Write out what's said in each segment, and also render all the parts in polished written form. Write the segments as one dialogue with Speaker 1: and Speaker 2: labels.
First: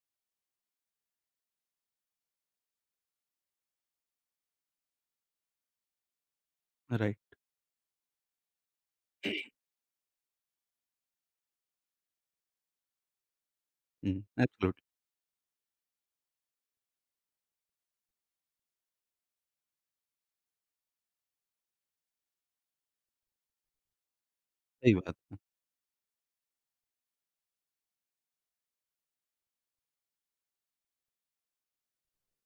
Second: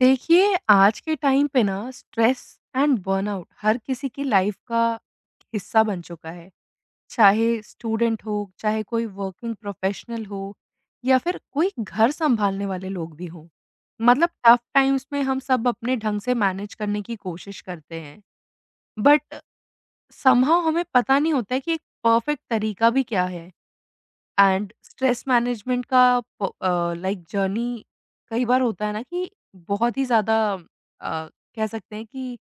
Speaker 1: देखिए, आज के टाइम पे ना स्ट्रेस एंड बर्नआउट हर किसी की लाइफ का हिस्सा बन चुका है।
Speaker 2: राइट।
Speaker 1: चाहे स्टूडेंट हो, चाहे कोई वर्किंग प्रोफेशनल हो या फिर कोई घर सँभालने वाले लोग भी हों।
Speaker 2: हुँ,
Speaker 1: मतलब टफ़
Speaker 2: एब्सोल्यूटली
Speaker 1: टाइम्स में हम सब अपने ढंग से मैनेज करने की कोशिश करते हैं। बट समहाउ हमें पता नहीं होता है कि एक परफ़ेक्ट तरीका भी क्या है? एंड
Speaker 2: सही बात
Speaker 1: स्ट्रेस
Speaker 2: है।
Speaker 1: मैनेजमेंट का प लाइक जर्नी। कई बार होता है ना कि बहुत ही ज़्यादा कह सकते हैं कि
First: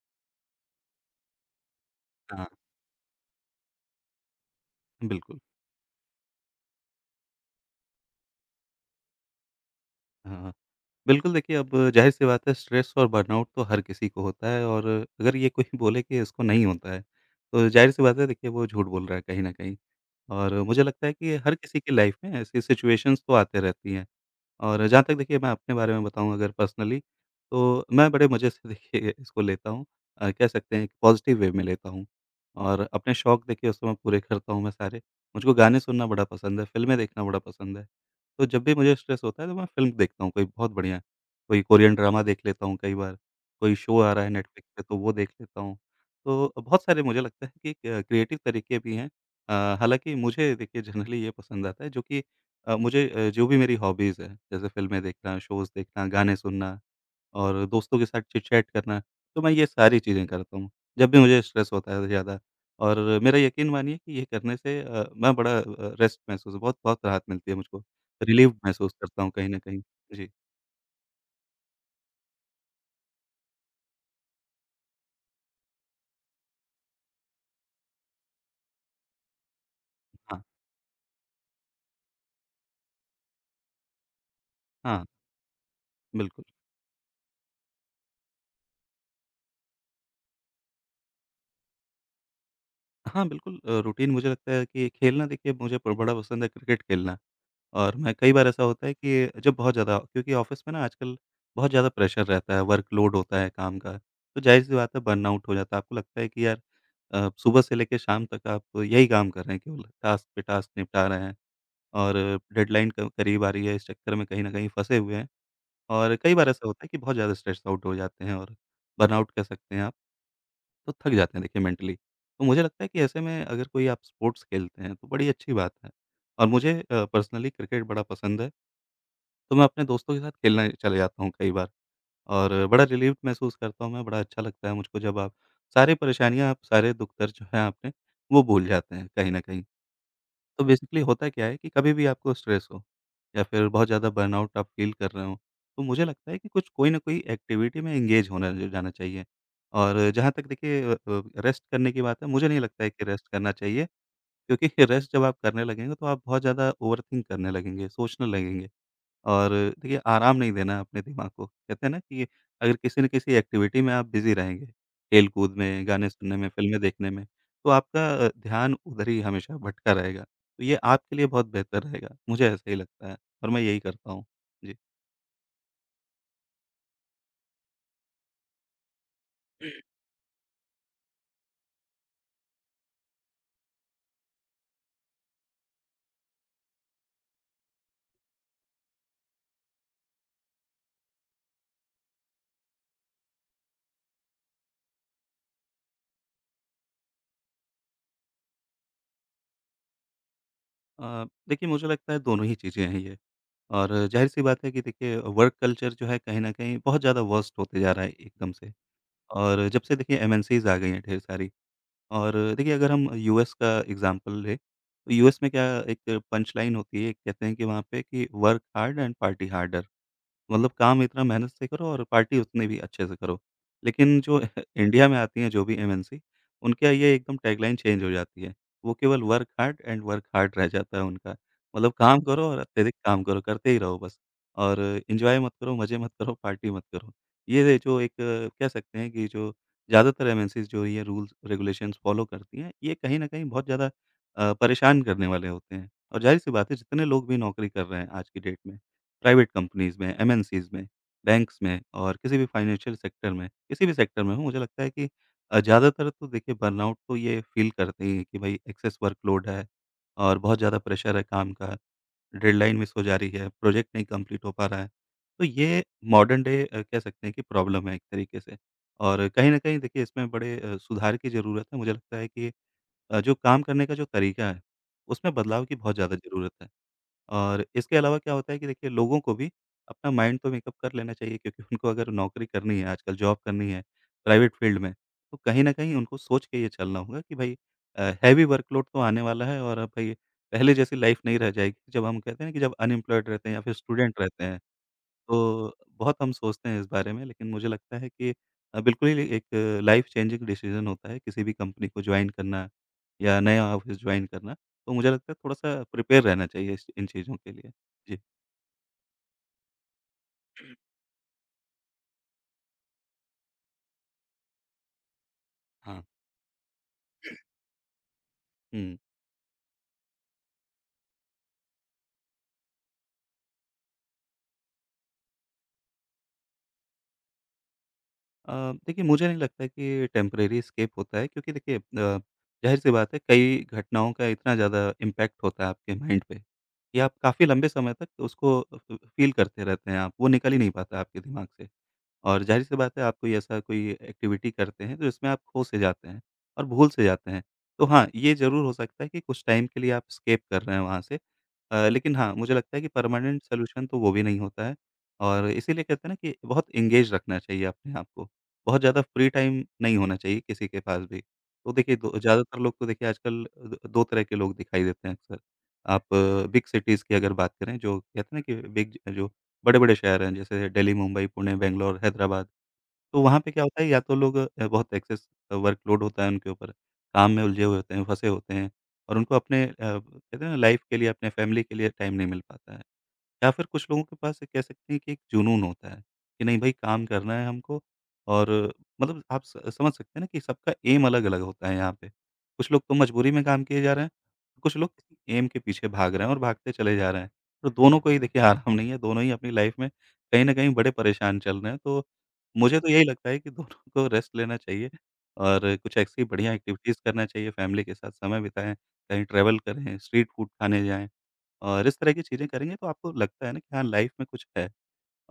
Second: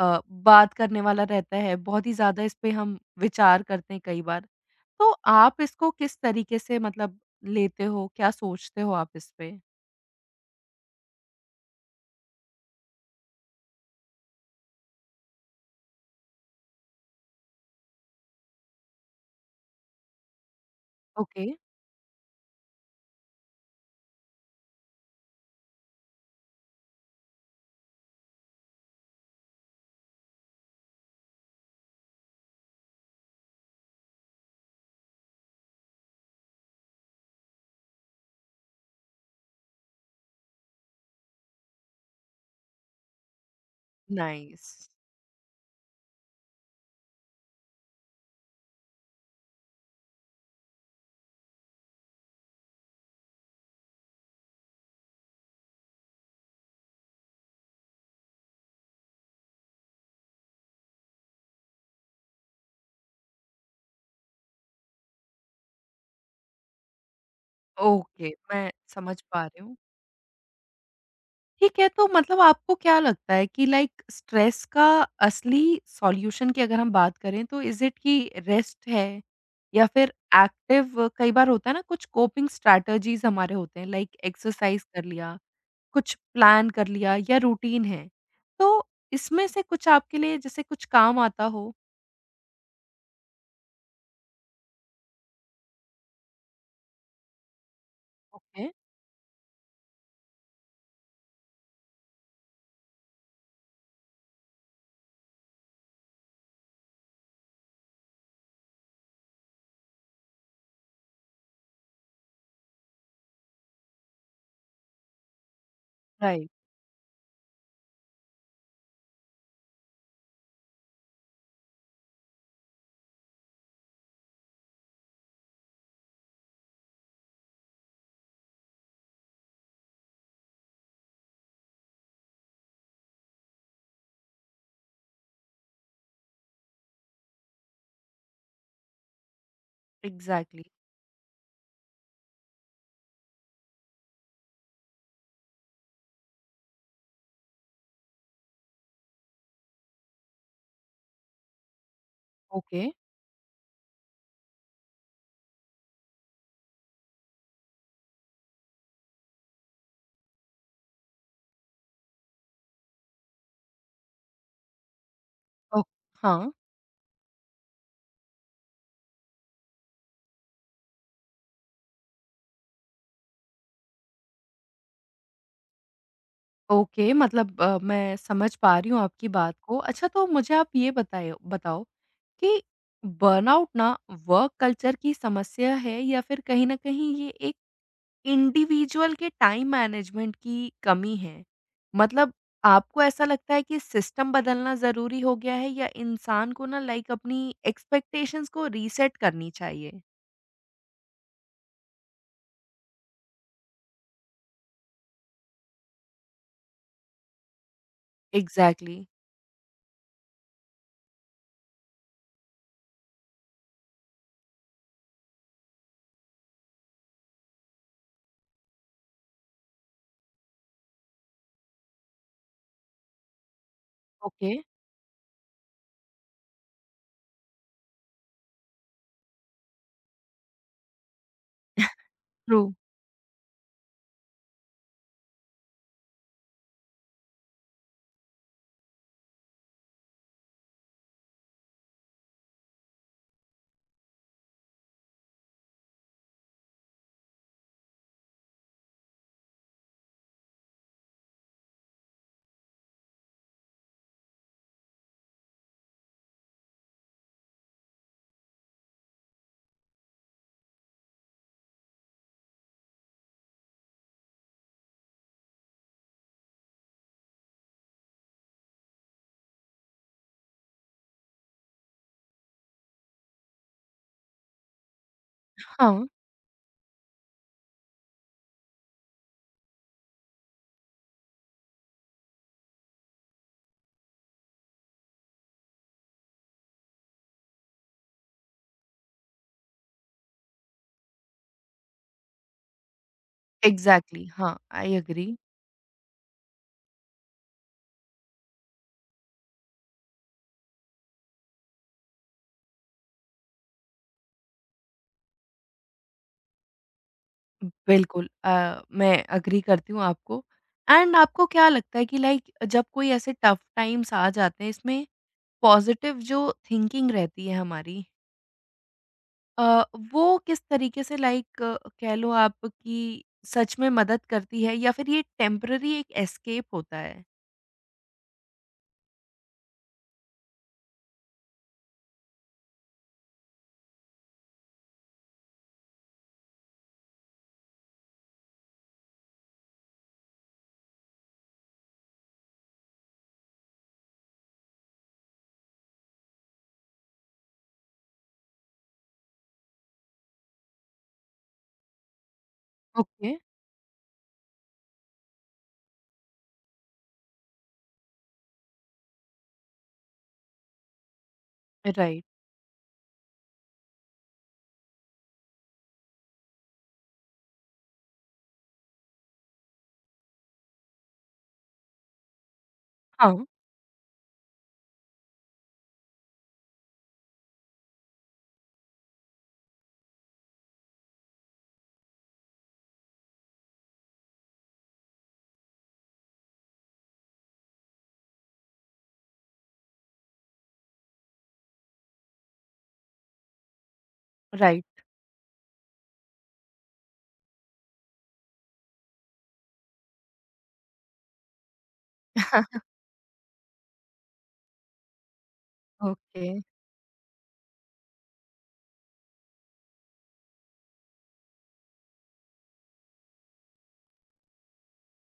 Speaker 1: बात करने वाला रहता है, बहुत ही ज़्यादा
Speaker 2: हाँ,
Speaker 1: इस पे हम विचार करते हैं कई बार। तो
Speaker 2: बिल्कुल।
Speaker 1: आप इसको किस तरीके से मतलब लेते हो? क्या सोचते हो आप इस पे?
Speaker 2: हाँ, बिल्कुल देखिए अब ज़ाहिर-सी बात है स्ट्रेस और बर्नआउट तो हर किसी को होता है और अगर ये कोई बोले कि इसको नहीं होता है, तो ज़ाहिर-सी बात है देखिए वो झूठ बोल रहा है कहीं न कहीं। और मुझे लगता है कि
Speaker 1: ओके।
Speaker 2: हर किसी की लाइफ में ऐसी सिचुएशंस तो आते रहती हैं। और जहाँ तक देखिए मैं अपने बारे में बताऊँ अगर पर्सनली तो मैं बड़े मज़े से देखिए इसको लेता हूँ कह सकते हैं कि पॉज़िटिव वे में लेता हूँ और अपने शौक देखिए उस समय पूरे करता हूँ मैं सारे। मुझको गाने सुनना बड़ा पसंद है, फ़िल्में देखना बड़ा पसंद है। तो जब भी मुझे स्ट्रेस होता है तो मैं फ़िल्म देखता हूँ कोई बहुत बढ़िया। कोई कोरियन ड्रामा देख लेता हूँ कई बार, कोई शो आ रहा है नेटफ्लिक्स पे
Speaker 1: नाइस।
Speaker 2: तो वो देख लेता हूँ। तो बहुत सारे मुझे लगता है कि क्रिएटिव तरीके भी हैं अ, हालाँकि मुझे देखिए जनरली ये पसंद आता है जो कि मुझे जो भी मेरी हॉबीज़ हैं, जैसे फ़िल्में देखना, शोज़ देखना, गाने सुनना और दोस्तों के साथ चिट-चैट करना, तो मैं ये सारी चीज़ें करता हूँ, जब भी मुझे स्ट्रेस होता है ज़्यादा और मेरा यकीन मानिए कि ये करने से मैं बड़ा रेस्ट महसूस बहुत बहुत राहत मिलती है मुझको,
Speaker 1: ओके,
Speaker 2: रिलीफ़
Speaker 1: मैं
Speaker 2: महसूस
Speaker 1: समझ
Speaker 2: करता हूँ
Speaker 1: पा
Speaker 2: कहीं न
Speaker 1: रही हूँ।
Speaker 2: कहीं। जी,
Speaker 1: ठीक है, तो मतलब आपको क्या लगता है कि लाइक स्ट्रेस का असली सॉल्यूशन की अगर हम बात करें तो इज़ इट कि रेस्ट है या फिर
Speaker 2: हाँ,
Speaker 1: एक्टिव? कई बार होता है ना कुछ कोपिंग स्ट्रैटेजीज़ हमारे होते हैं लाइक एक्सरसाइज
Speaker 2: हाँ,
Speaker 1: कर लिया, कुछ
Speaker 2: बिल्कुल।
Speaker 1: प्लान कर लिया या रूटीन है। तो इसमें से कुछ आपके लिए जैसे कुछ काम आता हो?
Speaker 2: हाँ, बिल्कुल रूटीन मुझे लगता है कि खेलना देखिए मुझे ब बड़ा पसंद है क्रिकेट खेलना और मैं कई बार ऐसा
Speaker 1: ओके।
Speaker 2: होता है कि जब बहुत ज़्यादा क्योंकि ऑफ़िस में ना आजकल बहुत ज़्यादा प्रेशर रहता है, वर्कलोड होता है काम का, तो ज़ाहिर-सी बात है बर्नआउट हो जाता है। आपको लगता है कि यार सुबह से लेके शाम तक आप यही काम कर रहे हैं केवल, टास्क पे टास्क निपटा रहे हैं और डेडलाइन क करीब आ रही है, इस चक्कर में कहीं न कहीं फँसे हुए हैं और कई बार
Speaker 1: राइट।
Speaker 2: ऐसा होता है कि बहुत ज़्यादा स्ट्रेस आउट हो जाते हैं और बर्नआउट कह सकते हैं आप, तो थक जाते हैं देखिए मेंटली। तो मुझे लगता है कि ऐसे में अगर कोई आप स्पोर्ट्स खेलते हैं तो बड़ी अच्छी बात है और मुझे पर्सनली क्रिकेट बड़ा पसंद है। तो मैं अपने दोस्तों के साथ खेलने चले जाता हूँ कई बार और बड़ा रिलीव्ड महसूस करता हूँ मैं, बड़ा अच्छा लगता है मुझको जब आप सारी परेशानियाँ, आप सारे दुख दर्द जो हैं आपके, वो भूल जाते हैं कहीं न कहीं।
Speaker 1: एग्ज़ैक्टली।
Speaker 2: तो बेसिकली होता क्या है कि कभी भी आपको स्ट्रेस हो या फिर बहुत ज़्यादा बर्नआउट आप फ़ील कर रहे हो, तो मुझे लगता है कि कुछ कोई ना कोई एक्टिविटी में एंगेज होना ज जाना चाहिए। और जहाँ तक देखिए रेस्ट करने की बात है, मुझे नहीं
Speaker 1: ओके।
Speaker 2: लगता है कि रेस्ट करना चाहिए क्योंकि रेस्ट जब आप करने लगेंगे तो आप बहुत ज़्यादा ओवरथिंक करने लगेंगे, सोचने लगेंगे। और देखिए आराम नहीं देना है अपने दिमाग को। कहते हैं ना कि अगर किसी न किसी एक्टिविटी में आप बिज़ी रहेंगे, खेल-कूद
Speaker 1: ओ,
Speaker 2: में, गाने सुनने में,
Speaker 1: हाँ।
Speaker 2: फ़िल्में देखने में, तो आपका ध्यान उधर ही हमेशा भटका रहेगा। तो ये आपके लिए बहुत बेहतर रहेगा, मुझे ऐसा ही लगता है और मैं यही करता हूँ। जी।
Speaker 1: ओके, मतलब मैं समझ पा रही हूँ आपकी बात को। अच्छा, तो मुझे आप ये बताए बताओ कि बर्नआउट ना वर्क कल्चर की समस्या है या फिर कहीं न कहीं ये एक इंडिविजुअल के टाइम मैनेजमेंट की कमी है? मतलब आपको ऐसा लगता है कि सिस्टम बदलना ज़रूरी हो गया है या इंसान को ना लाइक अपनी एक्सपेक्टेशंस को रीसेट करनी चाहिए?
Speaker 2: देखिए मुझे लगता है दोनों ही चीज़ें हैं ये और ज़ाहिर-सी बात है कि देखिए वर्क कल्चर जो है कहीं न कहीं बहुत ज़्यादा वर्स्ट होते जा रहा है एकदम से
Speaker 1: एग्ज़ैक्टली।
Speaker 2: और जब से देखिए एमएनसीज़ आ गई हैं ढेर सारी, और देखिए अगर हम यूएस का एग्ज़ाम्पल लें, तो यूएस में क्या एक पंच लाइन होती है, कहते हैं कि वहाँ पे कि work hard and party harder. मतलब काम इतना मेहनत से करो और पार्टी उतनी भी अच्छे से करो। लेकिन जो
Speaker 1: ओके।
Speaker 2: इंडिया में आती हैं जो भी एमएनसी, उनके यहाँ ये एकदम टैगलाइन चेंज हो जाती है। वो केवल work hard and work hard रह जाता है उनका। मतलब काम करो और
Speaker 1: ट्रू।
Speaker 2: अत्यधिक काम करो, करते ही रहो बस और एन्जॉय मत करो, मज़े मत करो, पार्टी मत करो। ये जो एक कह सकते हैं कि जो ज़्यादातर एमएनसीज़ जो ये रूल्स रेगुलेशंस फ़ॉलो करती हैं, ये कहीं न कहीं बहुत ज़्यादा परेशान करने वाले होते हैं और ज़ाहिर-सी बात है जितने लोग भी नौकरी कर रहे हैं आज की डेट में, प्राइवेट कंपनीज़ में, एमएनसीज़ में, बैंक्स में और किसी भी फाइनेंशियल सेक्टर में, किसी भी सेक्टर में हो मुझे लगता है कि ज़्यादातर तो देखिए बर्नआउट तो ये फ़ील करते ही हैं कि भाई एक्सेस वर्कलोड है और बहुत ज़्यादा प्रेशर है काम का, डेडलाइन मिस हो जा रही है, प्रोजेक्ट नहीं कंप्लीट हो पा रहा है। तो ये मॉडर्न डे कह सकते हैं कि प्रॉब्लम है एक तरीके से और कहीं न कहीं देखिए इसमें बड़े सुधार की ज़रूरत है। मुझे लगता है कि जो काम करने का जो तरीका है, उसमें बदलाव की बहुत
Speaker 1: हाँ,
Speaker 2: ज़्यादा ज़रूरत है। और इसके अलावा क्या होता है कि देखिए लोगों को भी अपना माइंड तो मेकअप कर लेना चाहिए क्योंकि उनको अगर नौकरी करनी है आजकल जॉब करनी है प्राइवेट फील्ड में, तो कहीं न कहीं उनको सोच के ये चलना होगा कि भई हैवी वर्कलोड तो आने वाला है और अब भई पहले जैसी लाइफ़ नहीं रह जाएगी। जब हम कहते हैं ना कि जब अनएम्प्लॉयड रहते हैं या फिर स्टूडेंट
Speaker 1: एग्ज़ैक्टली।
Speaker 2: रहते
Speaker 1: हाँ,
Speaker 2: हैं
Speaker 1: आई एग्री।
Speaker 2: तो बहुत हम सोचते हैं इस बारे में, लेकिन मुझे लगता है कि बिल्कुल ही एक लाइफ़ चेंजिंग डिसीज़न होता है किसी भी कंपनी को जॉइन करना या नया ऑफ़िस जॉइन करना। तो मुझे लगता है थोड़ा-सा प्रिपेयर रहना चाहिए इस इन चीज़ों के लिए। जी।
Speaker 1: बिल्कुल, मैं एग्री करती हूँ आपको। एंड आपको क्या लगता है कि लाइक जब कोई ऐसे टफ टाइम्स आ जाते हैं, इसमें
Speaker 2: हाँ।
Speaker 1: पॉजिटिव जो थिंकिंग रहती है हमारी,
Speaker 2: हुँ।
Speaker 1: अ, वो किस तरीके से, लाइक कह लो आप, कि सच में मदद करती है या फिर ये टेम्पररी एक एस्केप होता है?
Speaker 2: अ, देखिए मुझे नहीं लगता कि टेम्परेरी एस्केप होता है क्योंकि देखिए ज़ाहिर-सी बात है कई घटनाओं का इतना ज़्यादा इम्पैक्ट होता है आपके माइंड पे कि आप काफ़ी लंबे समय तक उसको फ़ फ़ील करते रहते हैं आप, वो निकल ही नहीं पाता आपके दिमाग से। और ज़ाहिर-सी बात है आप कोई ऐसा कोई एक्टिविटी करते हैं, तो इसमें आप खो से जाते हैं और भूल से जाते हैं। तो हाँ, ये ज़रूर हो सकता है कि कुछ टाइम के लिए आप एस्केप कर रहे हैं वहाँ से। लेकिन हाँ, मुझे लगता है कि
Speaker 1: ओके।
Speaker 2: परमानेंट सॉल्यूशन तो वो भी नहीं होता है और इसीलिए कहते हैं ना कि बहुत एंगेज रखना चाहिए अपने आप को। बहुत ज़्यादा फ्री टाइम नहीं होना चाहिए किसी के पास भी। तो देखिए दो
Speaker 1: राइट।
Speaker 2: ज़्यादातर लोग तो देखिए आजकल द 2 तरह के लोग दिखाई देते हैं अक्सर। आप बिग सिटीज़ की अगर बात करें जो कहते हैं ना कि बिग जो बड़े-बड़े शहर हैं जैसे दिल्ली, मुंबई, पुणे, बैंगलोर, हैदराबाद। तो
Speaker 1: हाँ।
Speaker 2: वहाँ पे क्या होता है या तो लोग बहुत एक्सेस वर्कलोड होता है उनके ऊपर, काम में उलझे हुए होते हैं, फँसे होते हैं और उनको अपने कहते हैं ना लाइफ़ के लिए, अपने फैमिली के लिए टाइम नहीं मिल पाता है। या फिर कुछ लोगों के पास कह सकते हैं कि एक जुनून होता है, कि नहीं भई काम करना है हमको और मतलब आप स समझ सकते हैं ना कि सबका एम अलग-अलग होता है यहाँ पे। कुछ लोग तो मजबूरी में काम किए जा रहे हैं, कुछ लोग
Speaker 1: राइट।
Speaker 2: किसी एम के पीछे भाग रहे हैं और भागते चले जा रहे हैं। तो दोनों को ही देखिए आराम नहीं है, दोनों ही अपनी लाइफ़ में कहीं न कहीं बड़े परेशान चल रहे हैं। तो मुझे तो यही लगता है कि दोनों को रेस्ट लेना चाहिए और कुछ ऐसी
Speaker 1: ओके।
Speaker 2: बढ़िया एक्टिविटीज़ करना चाहिए, फैमिली के साथ समय बिताएँ, कहीं ट्रैवल करें, स्ट्रीट फूड खाने जाएँ। और इस तरह की चीज़ें करेंगे तो आपको लगता है ना कि हाँ, लाइफ़ में कुछ है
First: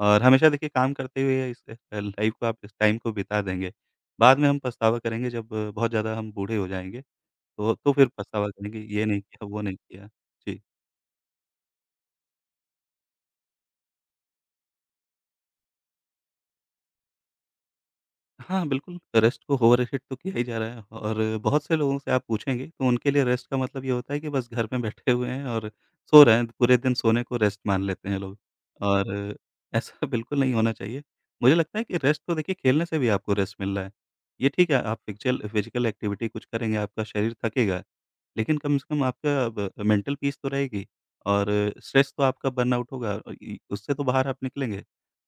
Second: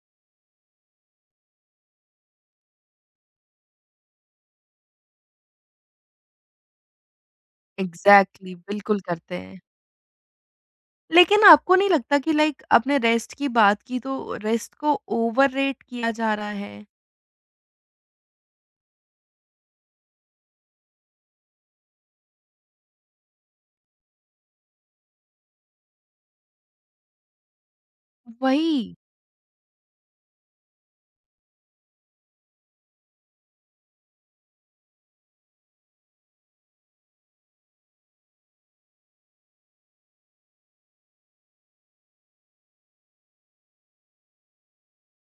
Speaker 2: और हमेशा देखिए काम करते हुए इस लाइफ़ को आप इस टाइम को बिता देंगे, बाद में हम पछतावा करेंगे जब बहुत ज़्यादा हम बूढ़े हो जाएँगे, तो फिर पछतावा
Speaker 1: एग्ज़ैक्टली,
Speaker 2: करेंगे,
Speaker 1: बिल्कुल
Speaker 2: ये नहीं
Speaker 1: करते
Speaker 2: किया,
Speaker 1: हैं।
Speaker 2: वो नहीं किया। जी।
Speaker 1: लेकिन आपको नहीं लगता कि लाइक आपने रेस्ट की बात की तो रेस्ट को ओवररेट किया जा रहा है?
Speaker 2: हाँ, बिल्कुल, रेस्ट को ओवररेटेड तो किया ही जा रहा है और बहुत से लोगों से आप पूछेंगे तो उनके लिए रेस्ट का मतलब ये होता है कि बस घर में बैठे हुए हैं और सो रहे हैं, पूरे दिन सोने को रेस्ट मान लेते हैं लोग
Speaker 1: वही।
Speaker 2: और ऐसा बिल्कुल नहीं होना चाहिए। मुझे लगता है कि रेस्ट तो देखिए खेलने से भी आपको रेस्ट मिल रहा है। ये ठीक है, आप फिक्चल फिज़िकल एक्टिविटी कुछ करेंगे, आपका शरीर थकेगा, लेकिन कम से कम आपका ब मेंटल पीस तो रहेगी और स्ट्रेस तो आपका बर्नआउट होगा इ उससे तो बाहर आप निकलेंगे।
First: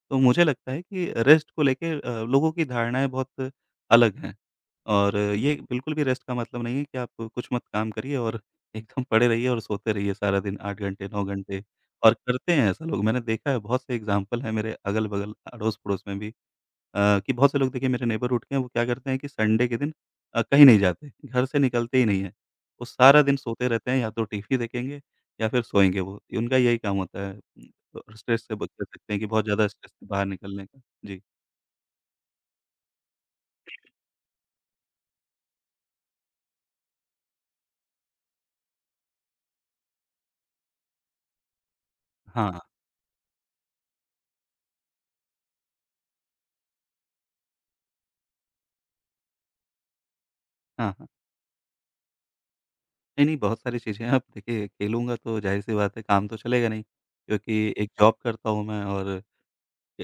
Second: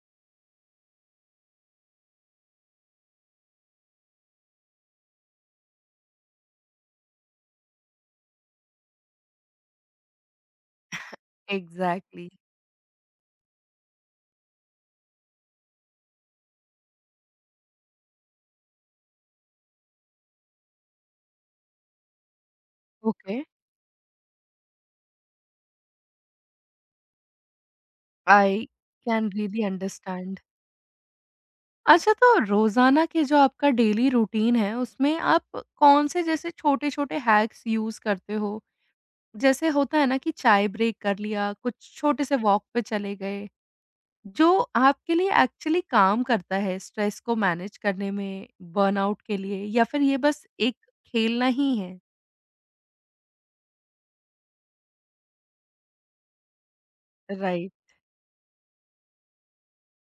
Speaker 2: तो मुझे लगता है कि रेस्ट को लेके लोगों की धारणाएँ बहुत अलग हैं और ये बिल्कुल भी रेस्ट का मतलब नहीं है कि आप कुछ मत काम करिए और एकदम पड़े रहिए और सोते रहिए सारा दिन 8 घंटे, 9 घंटे और
Speaker 1: एग्ज़ैक्टली।
Speaker 2: करते हैं ऐसा लोग। मैंने देखा है बहुत से एग्ज़ाम्पल हैं मेरे अगल-बगल, अड़ोस-पड़ोस में भी, कि बहुत से लोग देखिए मेरे नेबरहुड के हैं। वो क्या करते हैं कि संडे के दिन कहीं नहीं जाते, घर से निकलते ही नहीं हैं। वो सारा दिन
Speaker 1: ओके,
Speaker 2: सोते रहते हैं, या तो टीवी देखेंगे या फिर सोएँगे वो। उनका यही काम होता है। स्ट्रेस से
Speaker 1: आई
Speaker 2: बच कर सकते हैं कि
Speaker 1: कैन
Speaker 2: बहुत ज़्यादा
Speaker 1: रियली
Speaker 2: स्ट्रेस से बाहर
Speaker 1: अंडरस्टैंड।
Speaker 2: निकलने का। जी।
Speaker 1: अच्छा, तो रोज़ाना के जो आपका डेली रूटीन है, उसमें आप कौन से जैसे छोटे-छोटे हैक्स यूज़ करते हो? जैसे होता है ना कि चाय ब्रेक कर लिया, कुछ छोटे से
Speaker 2: हाँ,
Speaker 1: वॉक पे चले गए, जो आपके लिए एक्चुअली काम करता है स्ट्रेस को मैनेज करने में, बर्नआउट के लिए, या फिर ये बस एक
Speaker 2: हाँ, हाँ।
Speaker 1: खेलना ही है?
Speaker 2: नहीं, नहीं, बहुत सारी चीज़ें हैं। अब देखिए खेलूँगा तो ज़ाहिर-सी बात है काम तो चलेगा नहीं, क्योंकि एक
Speaker 1: राइट।
Speaker 2: जॉब करता हूँ मैं और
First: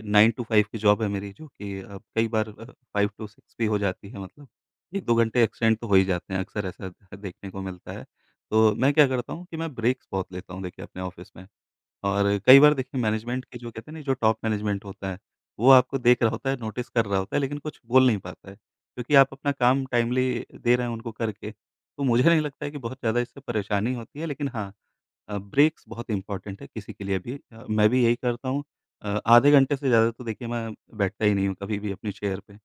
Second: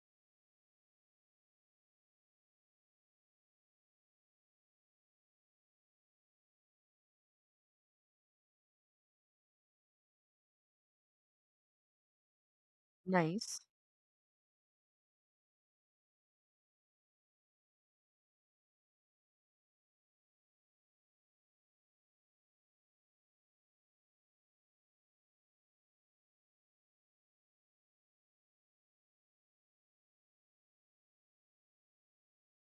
Speaker 2: 9 टू 5 की जॉब है मेरी, जो कि कई बार 5 टू 6 भी हो जाती है, मतलब 1-2 घंटे एक्सटेंड तो हो ही जाते हैं, अक्सर ऐसा देखने को मिलता है। तो मैं क्या करता हूँ कि मैं ब्रेक्स बहुत लेता हूँ देखिए अपने ऑफ़िस में। और कई बार देखिए मैनेजमेंट
Speaker 1: नाइस।
Speaker 2: के, जो कहते हैं ना, जो टॉप मैनेजमेंट होता है, वो आपको देख रहा होता है, नोटिस कर रहा होता है, लेकिन कुछ बोल नहीं पाता है। क्योंकि आप अपना काम टाइमली दे रहे हैं उनको करके, तो मुझे नहीं लगता है कि बहुत ज़्यादा इससे परेशानी होती है, लेकिन हाँ, ब्रेक्स बहुत इम्पोर्टेंट है किसी के लिए भी। मैं भी यही करता हूँ। आधे घंटे से ज़्यादा तो देखिए मैं बैठता ही नहीं हूँ कभी भी अपनी चेयर पे।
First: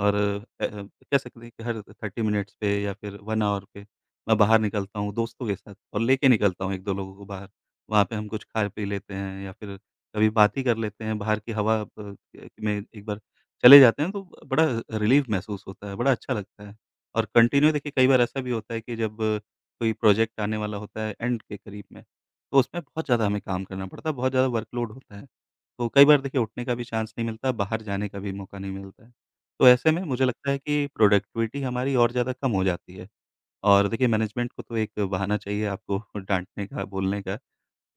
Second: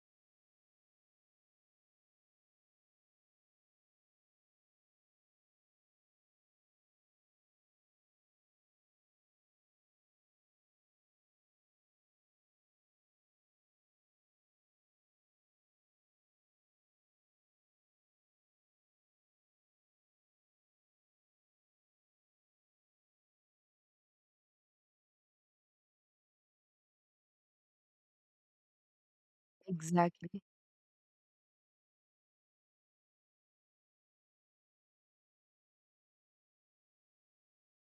Speaker 2: और कह सकते हैं कि हर 30 मिनट्स पे या फिर 1 आवर पे मैं बाहर निकलता हूँ दोस्तों के साथ, और लेके निकलता हूँ 1-2 लोगों को बाहर। वहाँ पे हम कुछ खा पी लेते हैं या फिर कभी बात ही कर लेते हैं। बाहर की हवा में एक बार चले जाते हैं तो बड़ा रिलीफ़ महसूस होता है, बड़ा अच्छा लगता है। और कंटिन्यू देखिए कई बार ऐसा भी होता है कि जब कोई प्रोजेक्ट आने वाला होता है एंड के करीब में, तो उसमें बहुत ज़्यादा हमें काम करना पड़ता है, बहुत ज़्यादा वर्कलोड होता है। तो कई बार देखिए उठने का भी चांस नहीं मिलता, बाहर जाने का भी मौका नहीं मिलता है। तो ऐसे में मुझे
Speaker 1: एग्जैक्टली।
Speaker 2: लगता है कि प्रोडक्टिविटी हमारी और ज़्यादा कम हो जाती है। और देखिए मैनेजमेंट को तो एक बहाना चाहिए आपको डाँटने का, बोलने का।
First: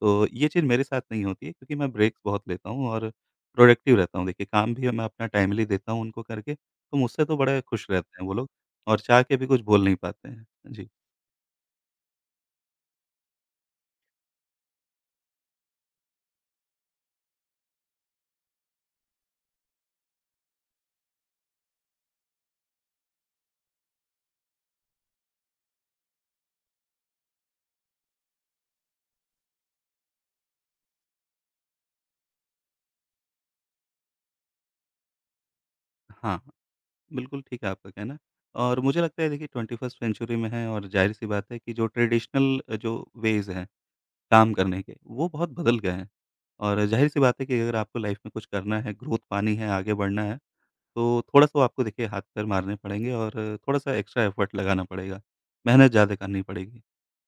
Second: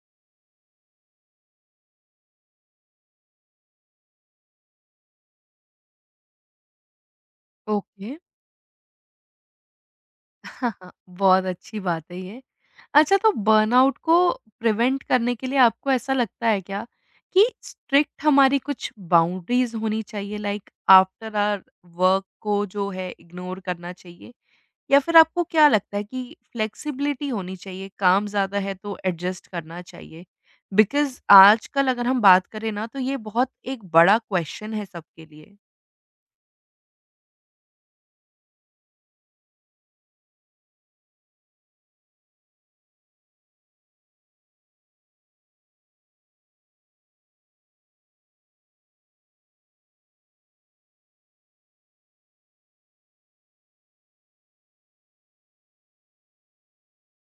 Speaker 2: तो ये चीज़ मेरे साथ नहीं होती है, क्योंकि मैं ब्रेक्स बहुत लेता हूँ और प्रोडक्टिव रहता हूँ। देखिए काम भी मैं अपना टाइमली देता हूँ उनको करके, तो मुझसे तो बड़े खुश
Speaker 1: ओके।
Speaker 2: रहते हैं वो लोग, और चाह के भी कुछ बोल नहीं पाते हैं।
Speaker 1: हाँ,
Speaker 2: जी।
Speaker 1: हाँ, बहुत अच्छी बात है ये। अच्छा, तो बर्नआउट को प्रिवेंट करने के लिए आपको ऐसा लगता है क्या कि स्ट्रिक्ट हमारी कुछ बाउंड्रीज़ होनी चाहिए, लाइक आफ्टर आवर वर्क को जो है इग्नोर करना चाहिए? या फिर आपको क्या लगता है कि फ्लेक्सिबिलिटी होनी चाहिए, काम ज़्यादा है तो एडजस्ट करना चाहिए? बिकॉज़ आजकल अगर हम बात करें ना, तो ये बहुत एक बड़ा क्वेश्चन है सबके लिए।
Speaker 2: हाँ। बिल्कुल, ठीक है आपका कहना। और मुझे लगता है देखिए 21st सेंचुरी में हैं और ज़ाहिर-सी बात है कि जो ट्रेडिशनल जो वेज़ हैं काम करने के, वो बहुत बदल गए हैं। और ज़ाहिर-सी बात है कि अगर आपको लाइफ़ में कुछ करना है, ग्रोथ पानी है, आगे बढ़ना है, तो थोड़ा-सा वो आपको देखिए हाथ-पैर मारने पड़ेंगे और थोड़ा-सा एक्स्ट्रा एफ़र्ट लगाना पड़ेगा, मेहनत ज़्यादा करनी पड़ेगी।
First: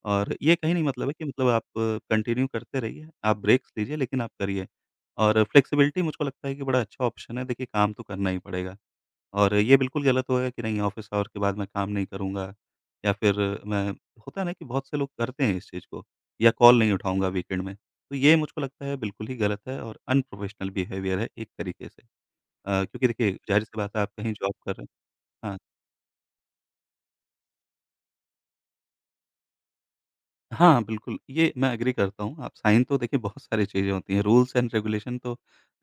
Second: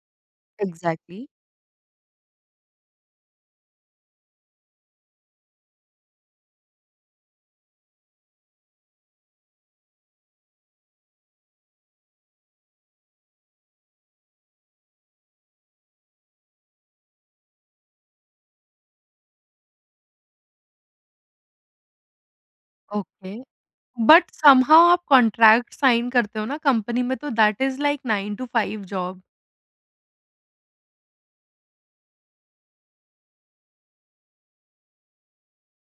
Speaker 2: और ये कहीं नहीं मतलब है कि
Speaker 1: एग्ज़ैक्टली।
Speaker 2: मतलब आप कंटिन्यू करते रहिए, आप ब्रेक्स लीजिए, लेकिन आप करिए। और फ्लेक्सिबिलिटी मुझको लगता है कि बड़ा अच्छा ऑप्शन है, देखिए काम तो करना ही पड़ेगा। और ये बिल्कुल गलत होगा कि नहीं, ऑफ़िस आवर के बाद मैं काम नहीं करूँगा, या फिर, मैं होता है ना कि बहुत से लोग करते हैं इस चीज़ को, या कॉल नहीं उठाऊँगा वीकेंड में। तो ये मुझको लगता है बिल्कुल ही गलत है और अनप्रोफ़ेशनल बिहेवियर है एक तरीके से। क्योंकि देखिए
Speaker 1: ओके।
Speaker 2: ज़ाहिर-सी बात है आप
Speaker 1: बट
Speaker 2: कहीं जॉब कर रहे
Speaker 1: समहाउ आप
Speaker 2: हैं। हाँ।
Speaker 1: कॉन्ट्रैक्ट साइन करते हो ना कंपनी में, तो that is like 9 to 5 job.
Speaker 2: हाँ, बिल्कुल ये मैं एग्री करता हूँ। आप साइन तो, देखिए बहुत सारी चीज़ें होती हैं, रूल्स एंड रेगुलेशन तो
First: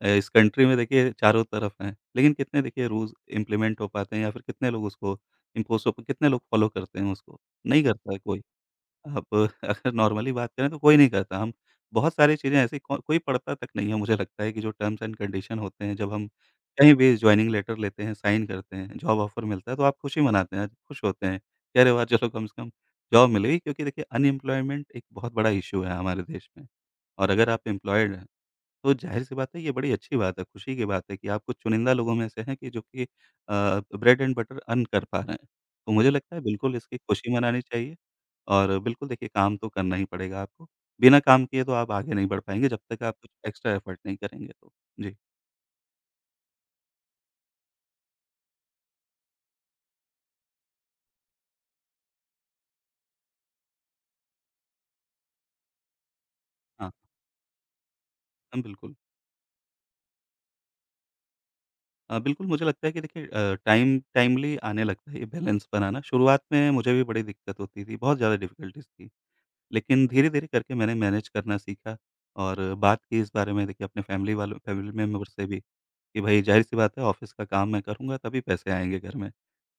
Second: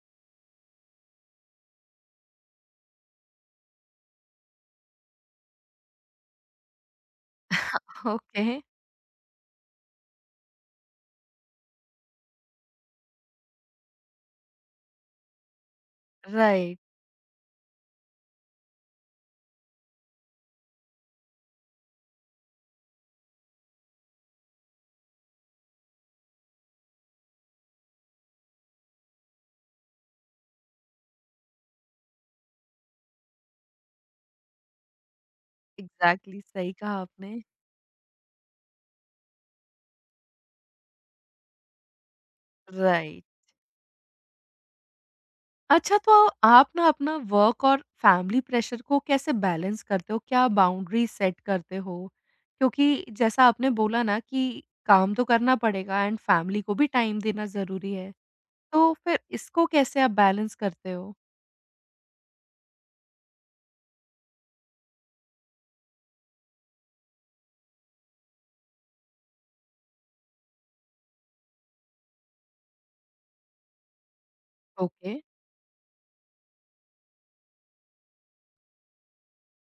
Speaker 2: इस कंट्री में देखिए चारों तरफ हैं। लेकिन कितने देखिए रूल्स इम्प्लीमेंट हो पाते हैं, या फिर कितने लोग उसको इम्पोज़ हो, कितने लोग फ़ॉलो करते हैं उसको? नहीं करता है कोई।
Speaker 1: ओके।
Speaker 2: आप अगर नॉर्मली बात करें तो कोई नहीं करता। हम, बहुत सारी चीज़ें ऐसी को कोई पढ़ता तक नहीं है, मुझे लगता है कि जो टर्म्स एंड कंडीशन होते हैं, जब हम
Speaker 1: राइट,
Speaker 2: कहीं भी जॉइनिंग लेटर लेते हैं, साइन करते हैं, जॉब ऑफ़र मिलता है, तो आप खुशी मनाते हैं, खुश होते हैं कि अरे वाह! चलो कम से कम जॉब मिल गई, क्योंकि देखिए अनएम्प्लॉयमेंट एक बहुत बड़ा इश्यू है हमारे देश में। और अगर आप एम्प्लॉयड, तो ज़ाहिर-सी बात है, ये बड़ी अच्छी बात है, खुशी की बात है कि आप कुछ चुनिंदा लोगों में से हैं, कि जो कि ब्रेड एंड बटर अर्न कर पा रहे हैं। तो मुझे लगता
Speaker 1: एग्ज़ैक्टली।
Speaker 2: है
Speaker 1: सही
Speaker 2: बिल्कुल
Speaker 1: कहा
Speaker 2: इसकी
Speaker 1: आपने।
Speaker 2: खुशी मनानी चाहिए, और बिल्कुल देखिए काम तो करना ही पड़ेगा आपको। बिना काम किए तो आप आगे नहीं बढ़ पाएँगे, जब तक आप
Speaker 1: राइट।
Speaker 2: कुछ एक्स्ट्रा एफर्ट नहीं करेंगे तो। जी।
Speaker 1: अच्छा, तो आप ना अपना वर्क और फैमिली प्रेशर को कैसे बैलेंस करते हो? क्या बाउंड्री सेट करते हो? क्योंकि जैसा आपने बोला ना कि काम तो करना पड़ेगा एंड फैमिली को भी
Speaker 2: हाँ,
Speaker 1: टाइम देना ज़रूरी है।
Speaker 2: हाँ,
Speaker 1: तो
Speaker 2: बिल्कुल।
Speaker 1: फिर इसको कैसे आप बैलेंस करते हो?
Speaker 2: बिल्कुल मुझे लगता है कि देखिए टाइम टाइमली आने लगता है ये बैलेंस बनाना। शुरुआत में मुझे भी बड़ी दिक्कत होती थी, बहुत ज़्यादा डिफ़िकल्टीज़ थी। लेकिन धीरे-धीरे करके मैंने मैनेज करना सीखा, और बात की इस बारे में देखिए अपने फैमिली वालों, फैमिली
Speaker 1: ओके।
Speaker 2: मेंबर से भी, कि भई ज़ाहिर-सी बात है ऑफ़िस का काम मैं करूँगा तभी पैसे आएँगे घर में,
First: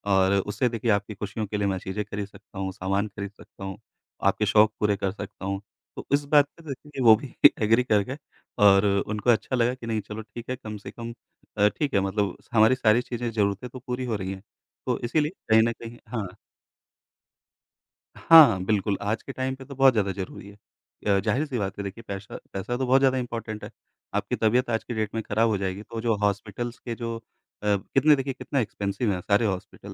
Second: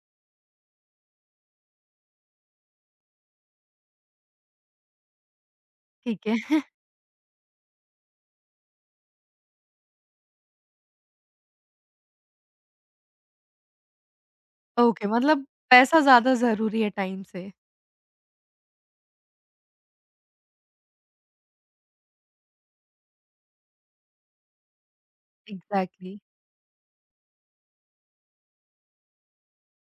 Speaker 2: और उससे देखिए आपकी खुशियों के लिए मैं चीज़ें खरीद सकता हूँ, सामान खरीद सकता हूँ, आपके शौक पूरे कर सकता हूँ। तो इस
Speaker 1: ठीक
Speaker 2: बात
Speaker 1: है।
Speaker 2: पे देखिए वो भी एग्री कर गए, और उनको अच्छा लगा कि नहीं चलो ठीक है, कम से कम ठीक है, मतलब हमारी सारी चीज़ें, ज़रूरतें तो पूरी हो रही हैं। तो
Speaker 1: ओके,
Speaker 2: इसीलिए
Speaker 1: मतलब
Speaker 2: कहीं न कहीं,
Speaker 1: पैसा
Speaker 2: हाँ।
Speaker 1: ज़्यादा ज़रूरी है टाइम से।
Speaker 2: हाँ, बिल्कुल, आज के टाइम पे तो बहुत ज़्यादा ज़रूरी है। ज़ाहिर-सी बात है देखिए पैसा पैसा तो बहुत ज़्यादा इम्पोर्टेंट है। आपकी तबीयत आज की डेट में खराब हो जाएगी तो जो
Speaker 1: एग्ज़ैक्टली।
Speaker 2: हॉस्पिटल्स के जो कितने देखिए कितना एक्सपेंसिव हैं सारे हॉस्पिटल।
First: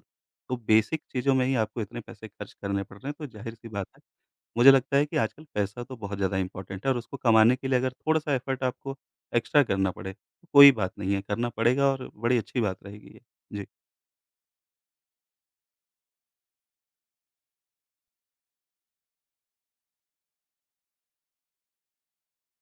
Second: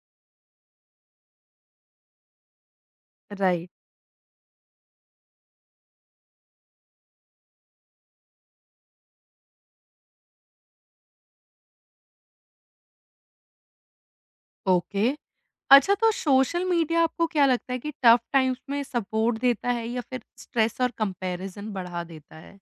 Speaker 2: तो बेसिक चीज़ों में ही आपको इतने पैसे खर्च करने पड़ रहे हैं, तो ज़ाहिर-सी
Speaker 1: राइट।
Speaker 2: बात है, मुझे लगता है कि आजकल पैसा तो बहुत ज़्यादा इम्पोर्टेंट है, और उसको कमाने के लिए अगर थोड़ा-सा एफ़र्ट आपको एक्स्ट्रा करना पड़े, तो कोई बात नहीं है, करना पड़ेगा और बड़ी अच्छी बात रहेगी ये। जी।
Speaker 1: ओके। अच्छा, तो सोशल मीडिया आपको क्या लगता है कि टफ़ टाइम्स में सपोर्ट देता है या फिर स्ट्रेस और कंपैरिज़न बढ़ा देता है?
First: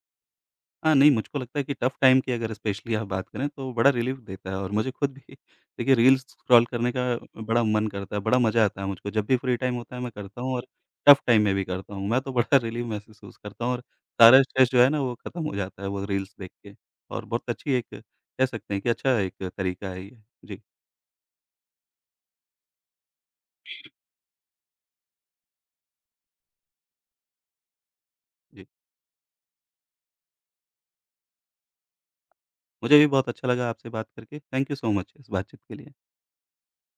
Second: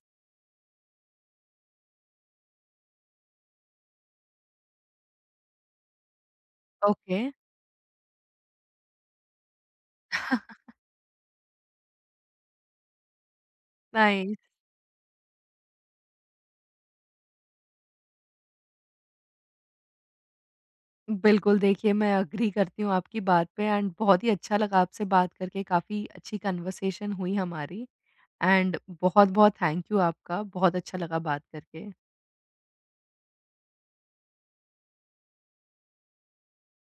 Speaker 2: हाँ, नहीं मुझको लगता है कि टफ़ टाइम की अगर स्पेशली आप बात करें तो बड़ा रिलीफ़ देता है, और मुझे खुद भी देखिए रील्स स्क्रॉल करने का
Speaker 1: ओके।
Speaker 2: बड़ा मन करता है, बड़ा मज़ा आता है मुझको। जब भी फ्री टाइम होता है मैं करता हूँ, और टफ़ टाइम में भी करता हूँ। मैं तो बड़ा रिलीफ़ महसूस करता हूँ, और
Speaker 1: नाइस।
Speaker 2: सारा स्ट्रेस जो है ना वो ख़त्म हो जाता है वो रील्स देख के, और बहुत अच्छी एक कह सकते हैं कि अच्छा एक तरीका है ये। जी,
Speaker 1: बिल्कुल, देखिए मैं एग्री करती हूँ आपकी बात पे एंड बहुत ही अच्छा लगा आपसे बात करके, काफ़ी अच्छी कन्वर्सेशन हुई हमारी
Speaker 2: जी।
Speaker 1: एंड बहुत-बहुत थैंक यू आपका, बहुत अच्छा लगा बात करके।
Speaker 2: मुझे भी बहुत अच्छा लगा आपसे बात करके। थैंक यू सो मच इस बातचीत के लिए।